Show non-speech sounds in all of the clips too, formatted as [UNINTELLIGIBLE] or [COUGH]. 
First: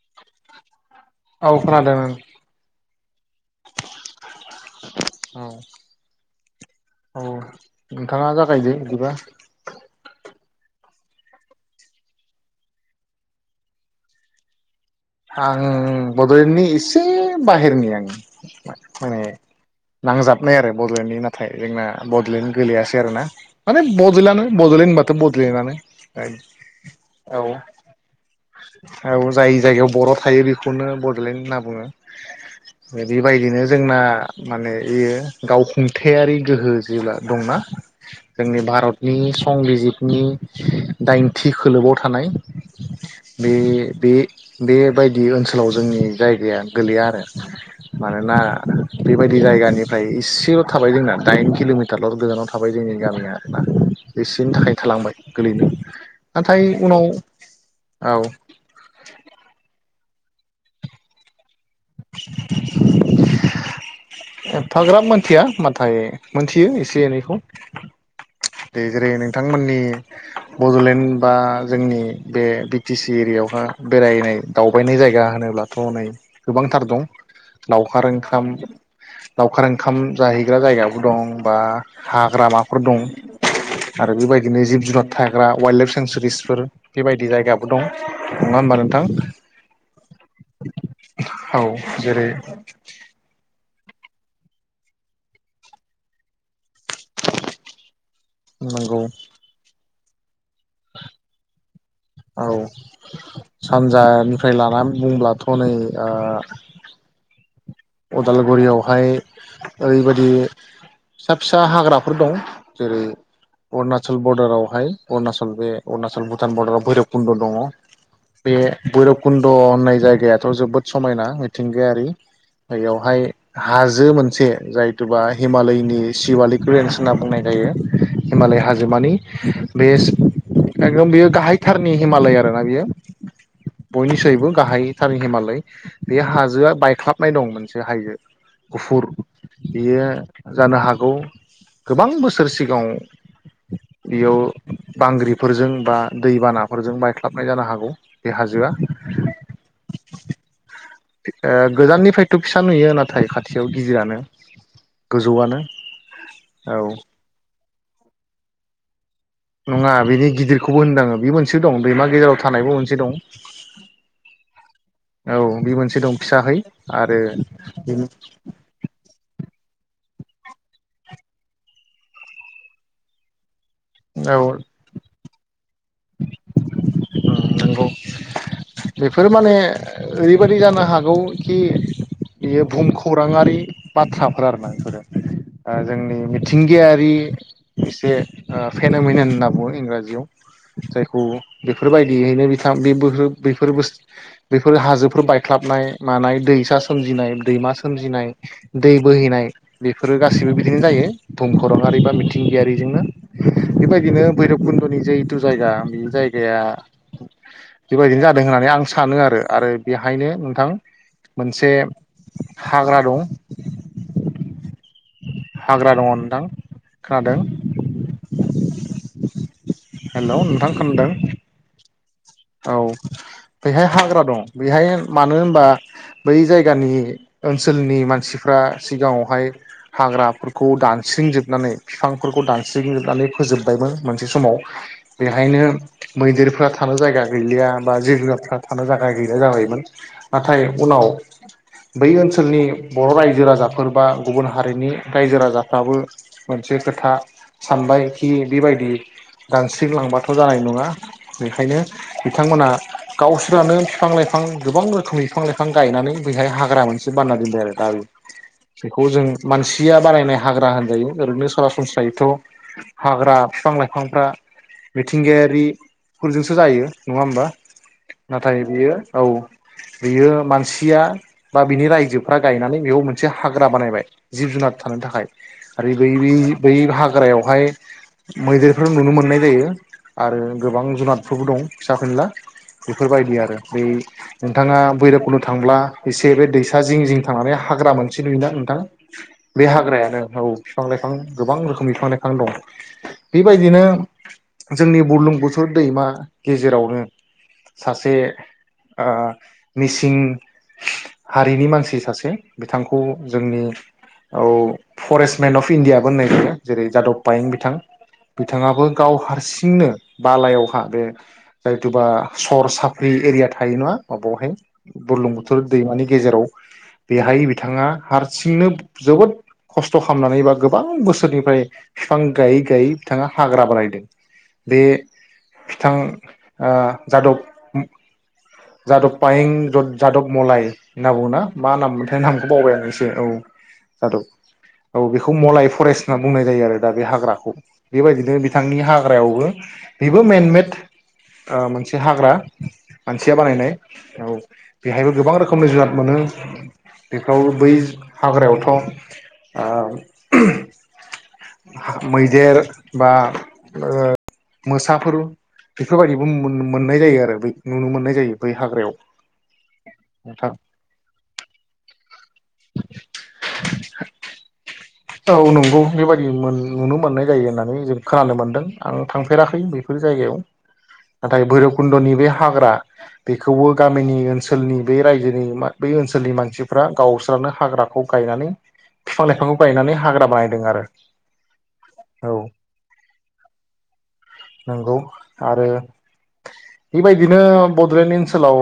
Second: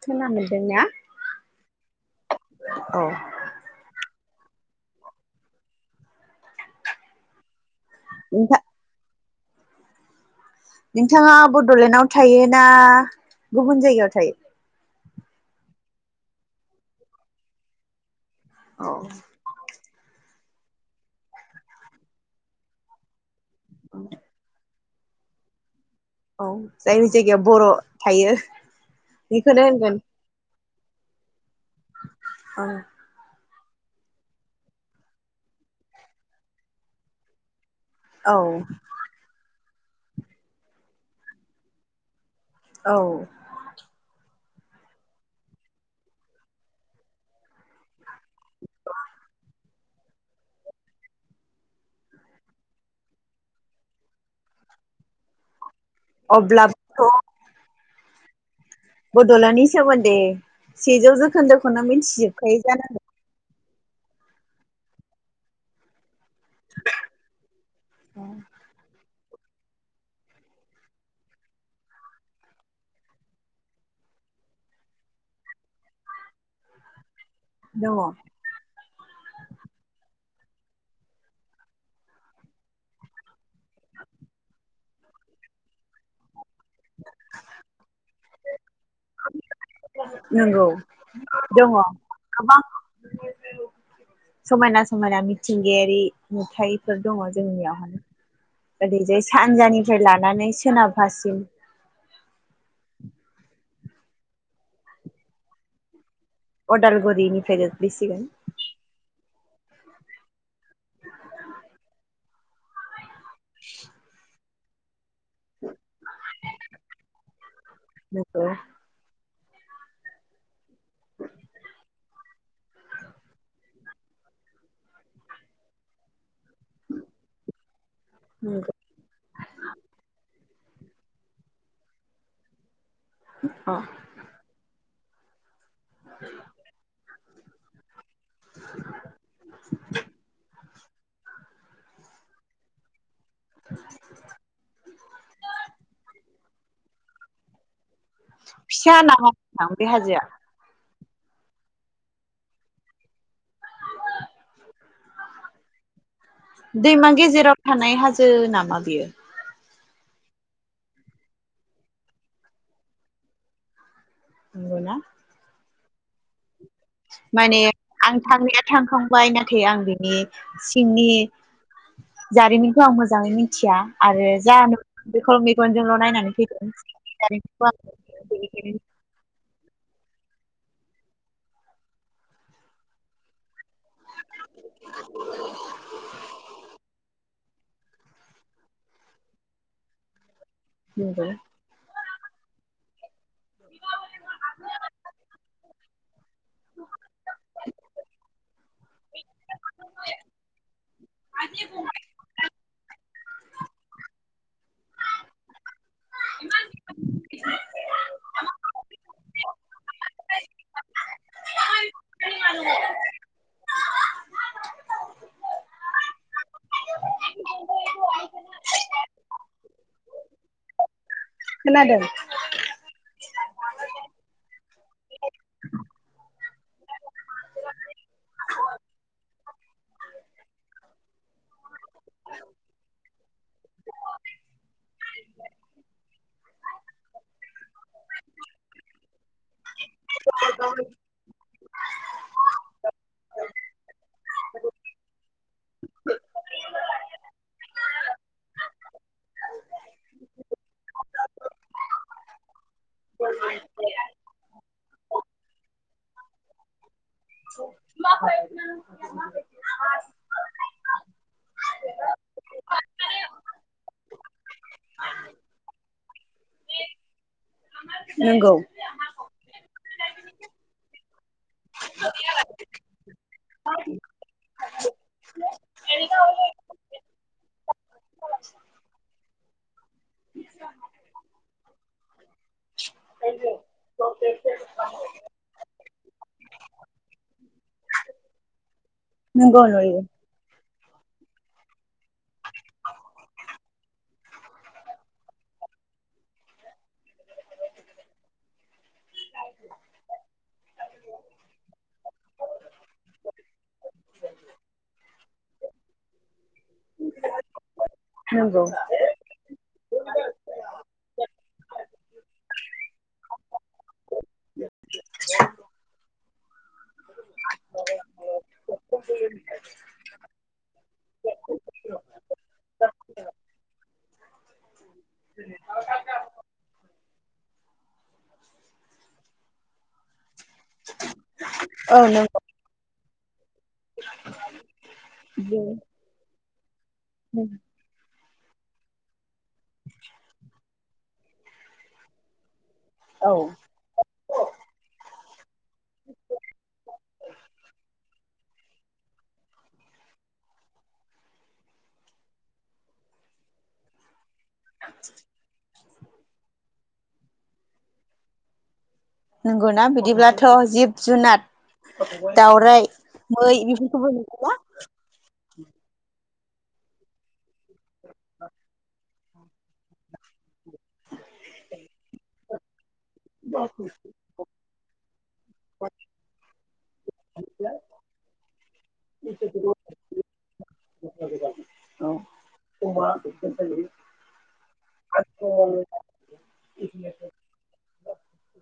खोना मोनदों ना? औ खोनादों औ। औ औ। नोंथाङा नोंथां जागायदो बिदिबा। नोंथाङा बड'लेण्डआव थायो ना गुबुन जायगायाव थायो? आं बड'लेण्डनि एसे बाहेरनि आं। औ। माने नांजाबनाय आरो बड'लेण्डनि नाथाय जोंना बड'लेण्ड गोलैयासै आरो ना। माने बदलेण्डनानो बदलेण्ड बाद। बदलेण्डनानो। औ जाय जायगायाव बर' थायो बेखौनो होनगोन। बे बेखौनो ब'लेण्ड नाम बुङो बेदिबायदिनो। जोंना माने एयो गावखुंथायारि गोहो जोला दंना? औ जोंनि भारतनि संबिजि जिदनि दाइनथि खोलोबाव थानाय। औ बे बे। बेबायदि ओनसोलाव जोंनि जायगाया गोलैया आरो। मानोना बेबायदि जायगानि। फ्राय इसेल' थाबाय जोंना दाइन किल'मिटारल' गोजानाव थाबाय जोंनि गामिया आरोना एसेनि थाखाय थालांबाय गोलैनो। नाथाय उनाव। अब्लाबोथ' औ। दलनि सोमोन्दै सेजौ जौखोन्दोख खोनो मिथिजोबखायो जानांगो। एफाग्राब मोनथिया नाथाय मोनथियो एसे एनैखौ दे जेरै नै बिथांमोननि बडलेण्ड बा जोंनि बे बिटि सि एरियावहा बेरायनाय दावबायनाय जायगा होनोब्लाथ नै गोबांथार दं दङ लावखार ओंखाम लावखार ओंखाम जाहैग्रा जायगाबो दं बा हाग्रामाफोर दं आरो बेबायदिनो जिब जुनार थाग्रा वाइल्ड लाइफ सेंनसुरिस फोर बेबायदि जायगाबो दं नङा होनोमबा नोंथां? नंगौ औ दङ जेरै गोबां समायना समायना मिथिंगायारि नुथाय फोर दङ जोंनियावहाय नंगौ ओरैजाय सानजानि फ्राय लानानै सोनाबहासिम औ सानजानिफ्राय लानानै बुंब्लाथ नै ओ अदालगुरि निफ्रायनो अदालगुरियावहाय ओरैबायदि फिसा फिसा हाग्राफोर दं जेरै अरुणाचल बरर्डाराव [UNINTELLIGIBLE] अरुणचल बे अरुणाचल भुटान बर्डाराव भैरब कुन्द दङ नंगौ बे भैरब कुन्द होननाय जायगायाथ जोबोद समायना मिथिंगायारि बेयावहाय हाजो मोनसे जायथुबा हिमालयनि सिवालि ग्रेन्स होनना बुंनाय जायो हिमालय नंगौ हाजोमानि बे एकदम बेयो गाहायथारनि हिमालय आरो ना बियो अ बयनिसायबो गाहाय थार हिमालय बे हाजोआ बायख्लाब नाइ दंमोन से हायजो गुफुर बियो जानो हागौ गोबां बोसोर सिगाङाव बेयाव बांग्रिफोरजों बा दैबाना फोरजों बायख्लाबनाय जानो हागौ बे हाजोआ फिसा नामा नोंथां बे हाजोआ? ओ गोजाननिफ्रायथ फिसा नुयो नाथाय खाथियाव गिदिरानो गोजौआनो औ दैमा गेजेराव थानाय हाजो नामा बियो? नङा बिनि गिदिरखौबो होनदोंआं बे मोनसे दं दैमा गेजेराव थानायबो मोनसे दं नंगौना औ बे मोन दं फिसाहै आरो माने आं थांनाया थांखांबाय ना थे आं बिनि सिंनि जारिमिनखौ आं मोजाङै मि थिया आरो औ जा नु बेखौ मेगन जोंल' नायनानै फैदों नंगौ [UNINTELLIGIBLE] बेनिखायनो बेफोर माने ओरैबायाददि जानो हागौ खि बेयो बुहुम खौराङारि बाथ्राफोर आरो ना बिफोरो ओ जोंनि मिथिंगायारि एसे ओ फेेन'मेनन होनना बुङो इंराजियाव जायखौ नंगौ बेफोरबायदि बेयैनो बिथां बेबोहो बेफोरबो बेफोर हाजोफोर बायख्लाबनाय मानाय दैसा सोमजिनाय दैमा सोमजिनाय दै बोहैनाय बेफोरो गासिबो बिदिनो जायो भुमखरङारि बा मिथिंगियारिजोंनो बेबायदिनो भैरब कुन्द'नि जिहेतु जायगा जायगाया बेबायदिनो जादों होननानै आं सा सानो आरो आरो बेहायनो नोंथां मोनसे हाग्रा दं हाग्रा दङ नोंथां खोनादों हेल' नोंथां खोनादों खोनादों। औ बेहाय हाग्रा दं बेहाय मानो होनबा बै जायगानि ओनसोलनि मानसिफ्रा सिगाङावहाय हाग्राफोरखौ दानस्रिंजोबनानै बिफांफोरखौ दानस्रिंजोबनानै फोजोबबायमोन मोनसे समाव बेहायनो मैदेरफोरा थानो जायगा गैलिया बा जेब्लाथानो थाखाय गैला जाबायोमोन। नाथाय उनाव बै ओनसोलनि बर' रायजो राजाफोर बा गुबुन हारिनि रायजो राजाफ्राबो मोनसे खोथा सानबाय खि बेबायदि दानस्रिंलांबाथ' जानाय नङा बेखायनो बिथांमोना गावसोरानो बिफां लाइफां गोबां रोखोम बिफां लाइफां गायनानै बैहाय हाग्रा मोनसे बानायना दोनबाय आरो दायो बेखौ जों मानसिया बानायनाय हाग्रा मोनजायो ओैरैनो सरासनस्रायैथ' हाग्रा बिफां लाइफां फ्रा मिथिगायारि जायो नंङा होमबा नंगौ नाथाय बियो औ बियो मानसि या बा बिनि रायजोफ्रा गायनानै बेयाव मोनसे हाग्रा बानायबाय जिब जुनार थानो थाखाय आरो बै बै बै हाग्रायाव ओमफाय मैदेरफोर नुनो मोननाय जायो आरो गोबां जुनाद फोरबो दं फिसा फेनला बेफोरबायदि आरो बै नोंथाङा बैरखुन्द थांब्ला एसे बे दैसा जिं जिं थांनानै हाग्रा मोनसे नुयोना नोंथां बे नंगौ नंगौ हाग्रायानो औ बिफां-लाइफां गोबां रोखोमनि बिफां-लाइफां दं बेबायदिनो जोंनि बुरलुंबुथुर दैमा गेजेरावनो सासे आ मिसिं हारिनि मानसि सासे बिथांखौ जोंनि औ फरेस्टमेन अफ इण्डिया बो होननाय जेरै जादब पायें बिथां नंगौ बिथाङाबो गाव हारसिंनो बालायाव हा बे जायथुबा सर साफ्रि एरिया थायो ना माबहाय बुरलुंबुथुर दैमानि गेजेराव बेहाय बिथाङा हारसिंनो जोबोद खस्थ' खालामनानै बा गोबां बोसोरनिफ्राय बिफां गायै गायै बिथाङा हाग्रा बारायदों बे ओ जादब जादब पायें जा-जादब मलाय होनना बुङोना मा नाम औ मोनथाय नामखौ बावबाय आं ए से औ जादब औ बेखौ नंगौ मलाय फरेस्ट होनना बुंनाय जायो आरो दा बे हाग्राखौ बेबायदि नो बिथांनि हाग्रायावबो बेबो मेनमेट ओ मोनसे हाग्रा मानसिया औ बानायनाय औ बेहायबो गोबां रो खमनि जुवाद मोनो बेफ्राव बै हाग्रायावथ' आ मैदेर बा ओ मोसाफोर बेफोरबायदिबो मोन-मोननाय जायो आरो नुनो मोननाय जायो बै हाग्रायाव नंगौ ना बिदिब्लाथ' नोंथां जिब-जुनार दउराइ, मै बेफोरखौबो नुगोन ना। औ नंगौ बेबायदि मोन नुनो मोननाय जायो होननानै जों खोनानो मोनदों आं थांफेराखै बेफोर जायगायाव नाथाय भैरबकुणन्दनि बे हाग्रा बेखौबो गामिनि ओनसोलनि बे रायजोनि मा बे ओनसोलनि मानसिफ्रा गावस्रानो हाग्राखौ गायनानै बिफां लाइफांखौ गायनानै हाग्रा बानायदों आरो औ नोंगौ। आरो बेबायदिनो बड'लेण्ड ओनसोलाव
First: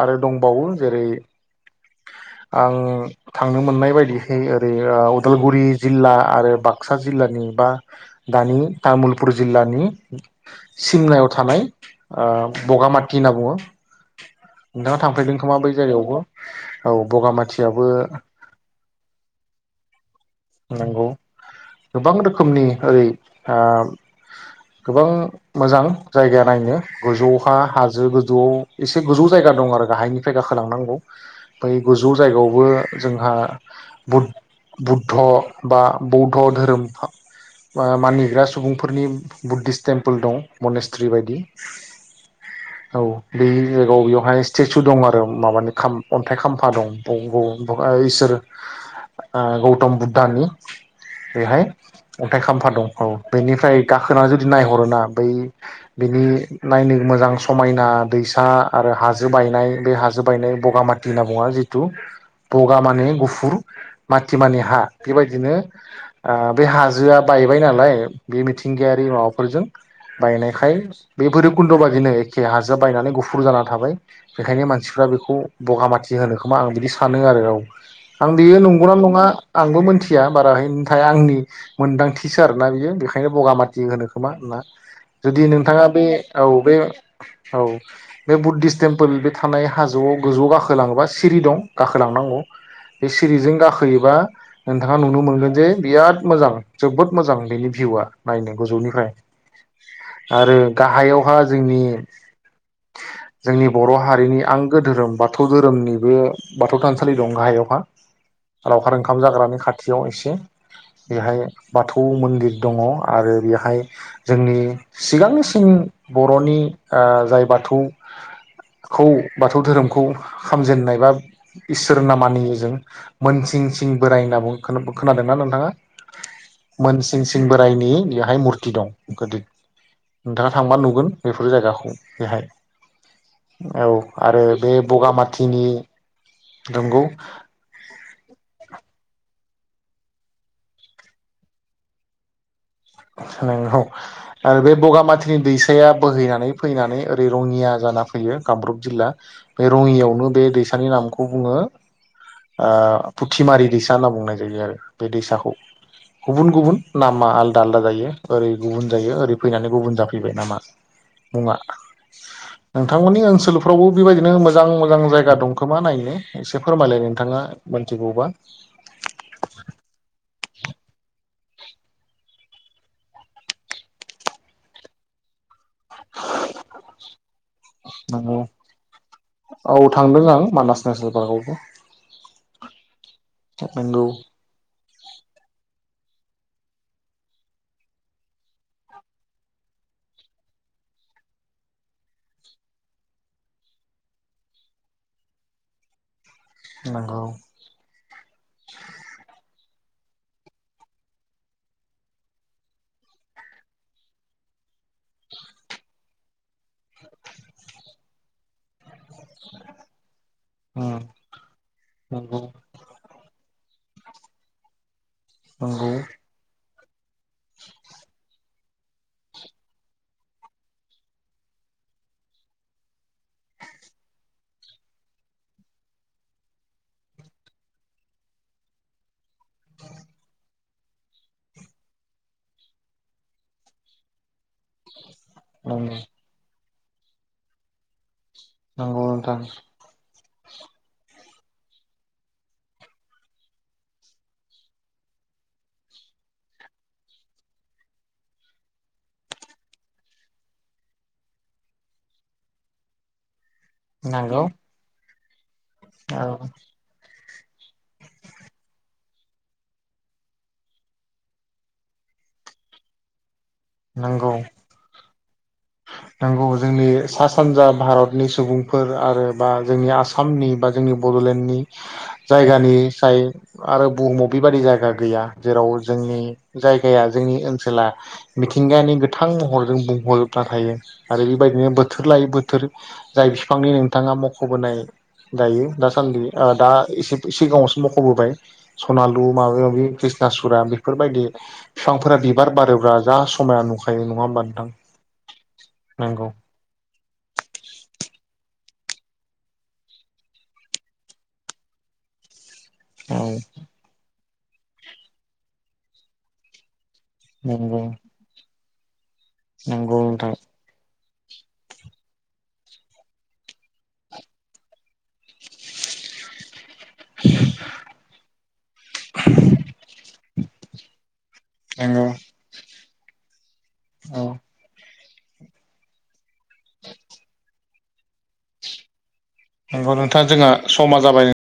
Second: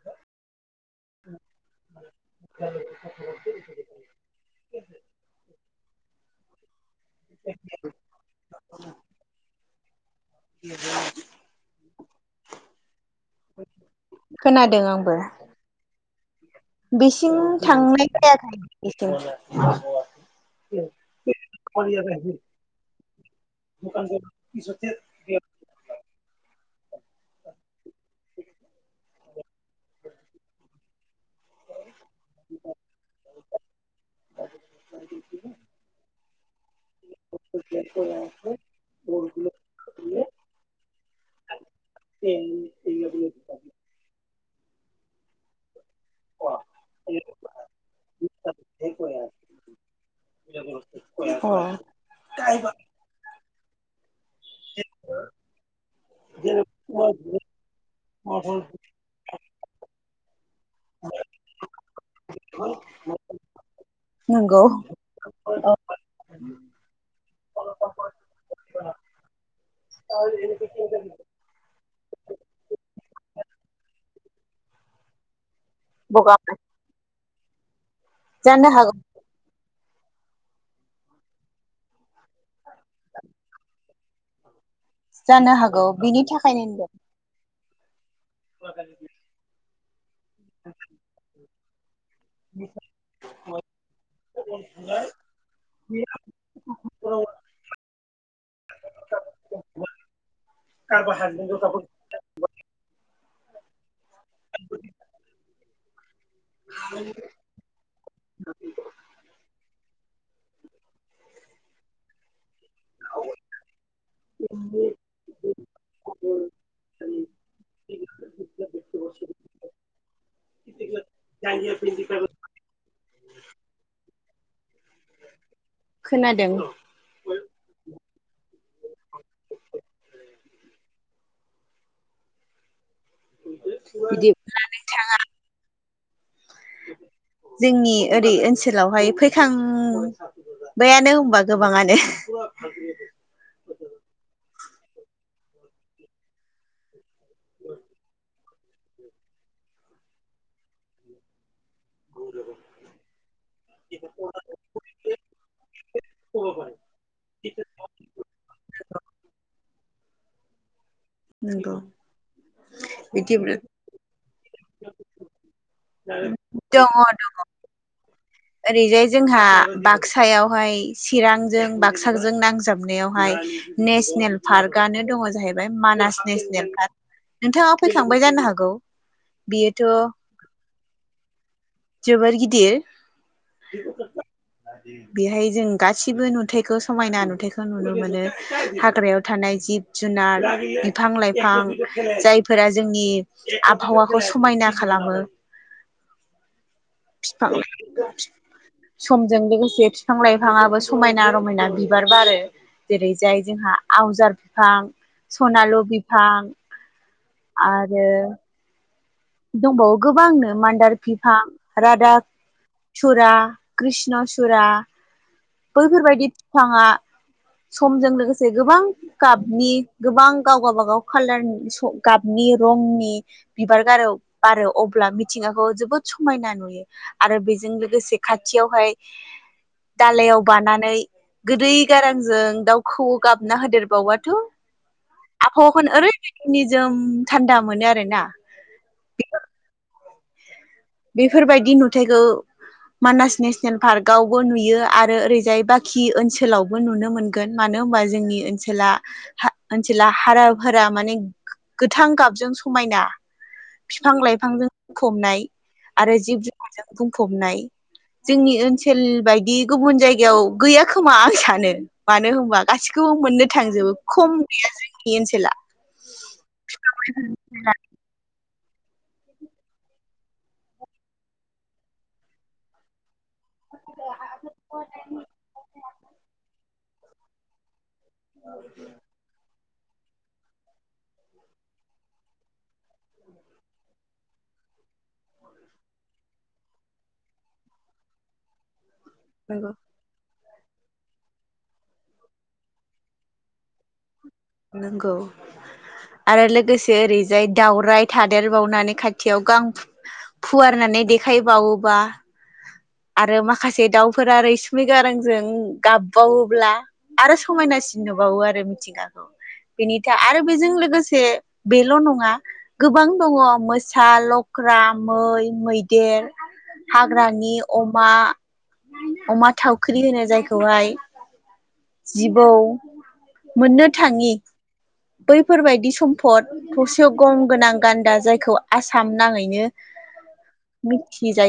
आरो दंबावो। जेरै आं थांनो मोननाय बायदिहै ओरै उदालगुरि जिल्ला आरो बा- क्सा जिल्लानि बा दानि तामुलपुर जिल्लानि [UNINTELLIGIBLE] सिमनायाव थानाय ओ बगामाथि होनना बुङो नोंथाङा थांफेरदों खोमा बै जायगायावबो औ बेसिंम बगामाथियाबो थांनाय जायाखै नंगौ गोबां [UNINTELLIGIBLE] रोखोमनि ओरै ओ गोबां मोजां जायगा नायनो गोजौ हा हाजो गोजौआव एसे गोजौ जायगा दं आरो गाहायनिफ्राय गाखोलांनांगौ बै गोजौ जायगायावबो जोंहा बुध्द बा बौध धोरोम मानिग्रा सुबुंफोरनि बुद्धिस टेम्पोल दं‌। हिसतरि बायदि औ बे जुगावब्ला स्टेसु दं आरो माबानि खा- अन्थाइ खाम्फा दं ब ब इसोर गौतम बुद्धनि बेहाय अन्थाइ खाम्फा दं औ बेनि- [UNINTELLIGIBLE] ना जुदि नायहरो ना बै बिनि नायनो मोजां समायना दैसा आरो हाजो बायनाय बे हाजो जो बायनाय बगामाथि होनना बुंङा जिथु बगा मानि गुफुर नंगौ माथिमानि हा बेबायदिनो ओ बे हाजोआ बायबाय नालाय बे मिथिंगायारि माबाफोरजों बायनायखाय बे बोरिखुन्द बादिनो एखे हाजो बायनानै गुफुर जाना थाबाय बेखायनो मानसिफ्रा बेखौ बगामाथि होनोखोमा आं बिदि सान नो आरो औ आं बेयो जानो हागौ नंगौना नंङा आंबो मोन थिया बाराहैयथाया आंनि मोनदांथिसो आरो नायजों बेखायनो बगामाथि होनो मा होनना जुदि जानो हागौ नोंथाङा बे बिनि औ थाखायनो बे होनदों औ बे बुद्धिस टेम्पोल बे थानाय गं गोजौ गाखोलाङोबा सिरि दं लांनांगौ बे सिरिजों गाखोयोबा नोंथाङा नुनो मोनगोन जे बिराद मोजां जोबोद मोजां बेनि भिउआ नायनो गोजौनिफ्राय आरो गाहायावहा जोंनि जोंनि बर' हारिनि आंगो धोरोम बाथौ धोरोमनि गो बाथौ थानसालि दं गाहायावहा लावखार ओंखाम जाग्रानि खा थियाव एसे बेहाय बाथौ मोन्दिर दङ आरो बेहाय जोंनि सिगांनिसिन बर'नि ओ जाय बाथौखौ बाथौ धोरोमखौ खामजेननाय बा इसोरना मानि जों मोनसिं सिं बोराय होनना खोनाब-खोनादोंना नोंथाङा मोनसिं सिं बोरायनि हाय मुरथि दं गोदिद नोंथाङा थांबा नुगोन बेफोर जायगाखौ बेहाय औ बिदि आरो बे बगामाथिनि नंगौ जोंनि ओरै ओनसोलावहाय फै खांबायानो होनबा गोबाङानो नोंगौ आरो बे बगामाथिनि दैसाया बोहैनानै फैनानै ओरै रङिया जाना फैयो कामरुप जिल्ला बे रङियावनो बे दैसानि नामखौ बुङो फुथिमारि दैसा होनना बुंनाय जायो आरो बे दैसाखौ गुबुन गुबुन नामा आ यो ओरै गुबुन जायो ओरै फैनानै गुबुन जाफैबाय नामा मुङा नंगौ नोंथांमोननि बिदि दङ ओनसोलफ्रावबो बेबायदिनो मोजां मोजां जायगा दंखोमा नायनो एसे दं फोरमायलाय नोंथाङा मोनथिगौबा ओरैजाय जोंहा बागसायावहाय चिरांजों बागसाजों नांजाबनायावहाय नेसनेल पार्कआनो दङ जाहै बाय मानास नेसनेल पार्क नोंथाङा फैखांबाय नंगौ जानो हागौ औ बेयोथ' थांदों आं मानास नेसनेल पार्कआवबो जोबोर गिदिर नंगौ बेहाय जों गा सिबो नुथायखौ समायना नुथायाइखौ नुनो मोनो हाग्रायाव थानाय जिब जुनार बिफां लाइफां जायफोरा जोंनि आबहावाखौ समायना खालामो नंगौ फिफां लाइ समजों लोगोसे से बिफां लाइफाङाबो समायना रमायना बिबार बारो जेरैजाय जोंहा आवजार बिफां, सनालु बिफां आरो दंबावो गोबांनो मान्दार बिफां रादाक नंगौ थुरा कृष्ण सुरा नंगौ बैफोरबायदि बिफाङा समजों लोगोसे गोबां गाबनि गोबां गाव गबागाव कालारनि गाबनि रंनि बिबार बारो बारो अब्ला मिथिंगाखौ जोबोद समायना नुयो आरो बेजों लोगोसे खाथियावहाय दालायाव बानानै गोदै गारांजों दाउखौ गाबना होदेरबावबाथ' आबहावाखौ नंगौ ओरैबायदि नि जोम थान्दा मोनो आरो ना नंगौ नोंथां बेफोरबायदि नुथायखौ मानास नेसनेल पार्कआवबो नुयो आरो ओरैजाय बाखि ओनसोलावबो नुनो मोनगोन मानो होनबा जोंनि ओनसोला हाराफोरा माने गोथां गाबजों समायना। बिफां नंगौ लाइफांजों हमनाय। आरो औ जिब जुनारजों बुंफबनाय जोंनि ओनसोल बायदि गुबुन जायगायाव गैया खोमा आं सानो मानो होनबा गासिखौबो मोनो थांजोबो नंगौ खम गैया जोंनि ओनसोला नंगौ जोंनि सा सानजा भारतनि सुबुंफोर आरो बा जोंनि आसामनि बा जोंनि बड'लेण्डनि जायगानिफ्राय आरो बुहुमाव बेबादि जायगा गैया जेराव जोंनि जायगाया जोंनि ओनसोला मिथिंगानि गोथां महर जों बुंहरो। थायो आरो बेबायदिनो बोथोर लायै बोथोर जाय बिफांनि नोंथाङा मख'बोनाय दायो दासान्दि दा एसे सिगाङावसो मख'बोबाय सनालु माबा नंगौ माबि कृष्णसु बेफोरबायदि बिफांफोरा बिबार बारोब्रा जा समाया नुखायो नङा होनबा। नंगौ। आरो लोगोसे ओरैजाय दावराइ थादेर बावनानै खाथियाव गां फु फुवारनानै देखायबावोबा औ आरो माखासे दाउ फोरा रैसुमै गारांजों गाबबावोब्ला आरो नंगौ समायनासिन नुबावो आरो। थिंगा। नंगौ बिनिथा नोंथां आरो बेजों लोगोसे दे बेल' नङा गोबां दङ मोसा लख्रा मै मैदेर हाग्रानि अमा अमा थावख्रि होनो जायखौहाय नंगौ जिबौ मोन। औ थाङि। बैफोरबायदि सम फद थसेयाव गं गोनां गान्दा जायखौ आसाम नाङैनो नंगौ नोंथाङा जोंहा समा जाबाय। मिथिजायो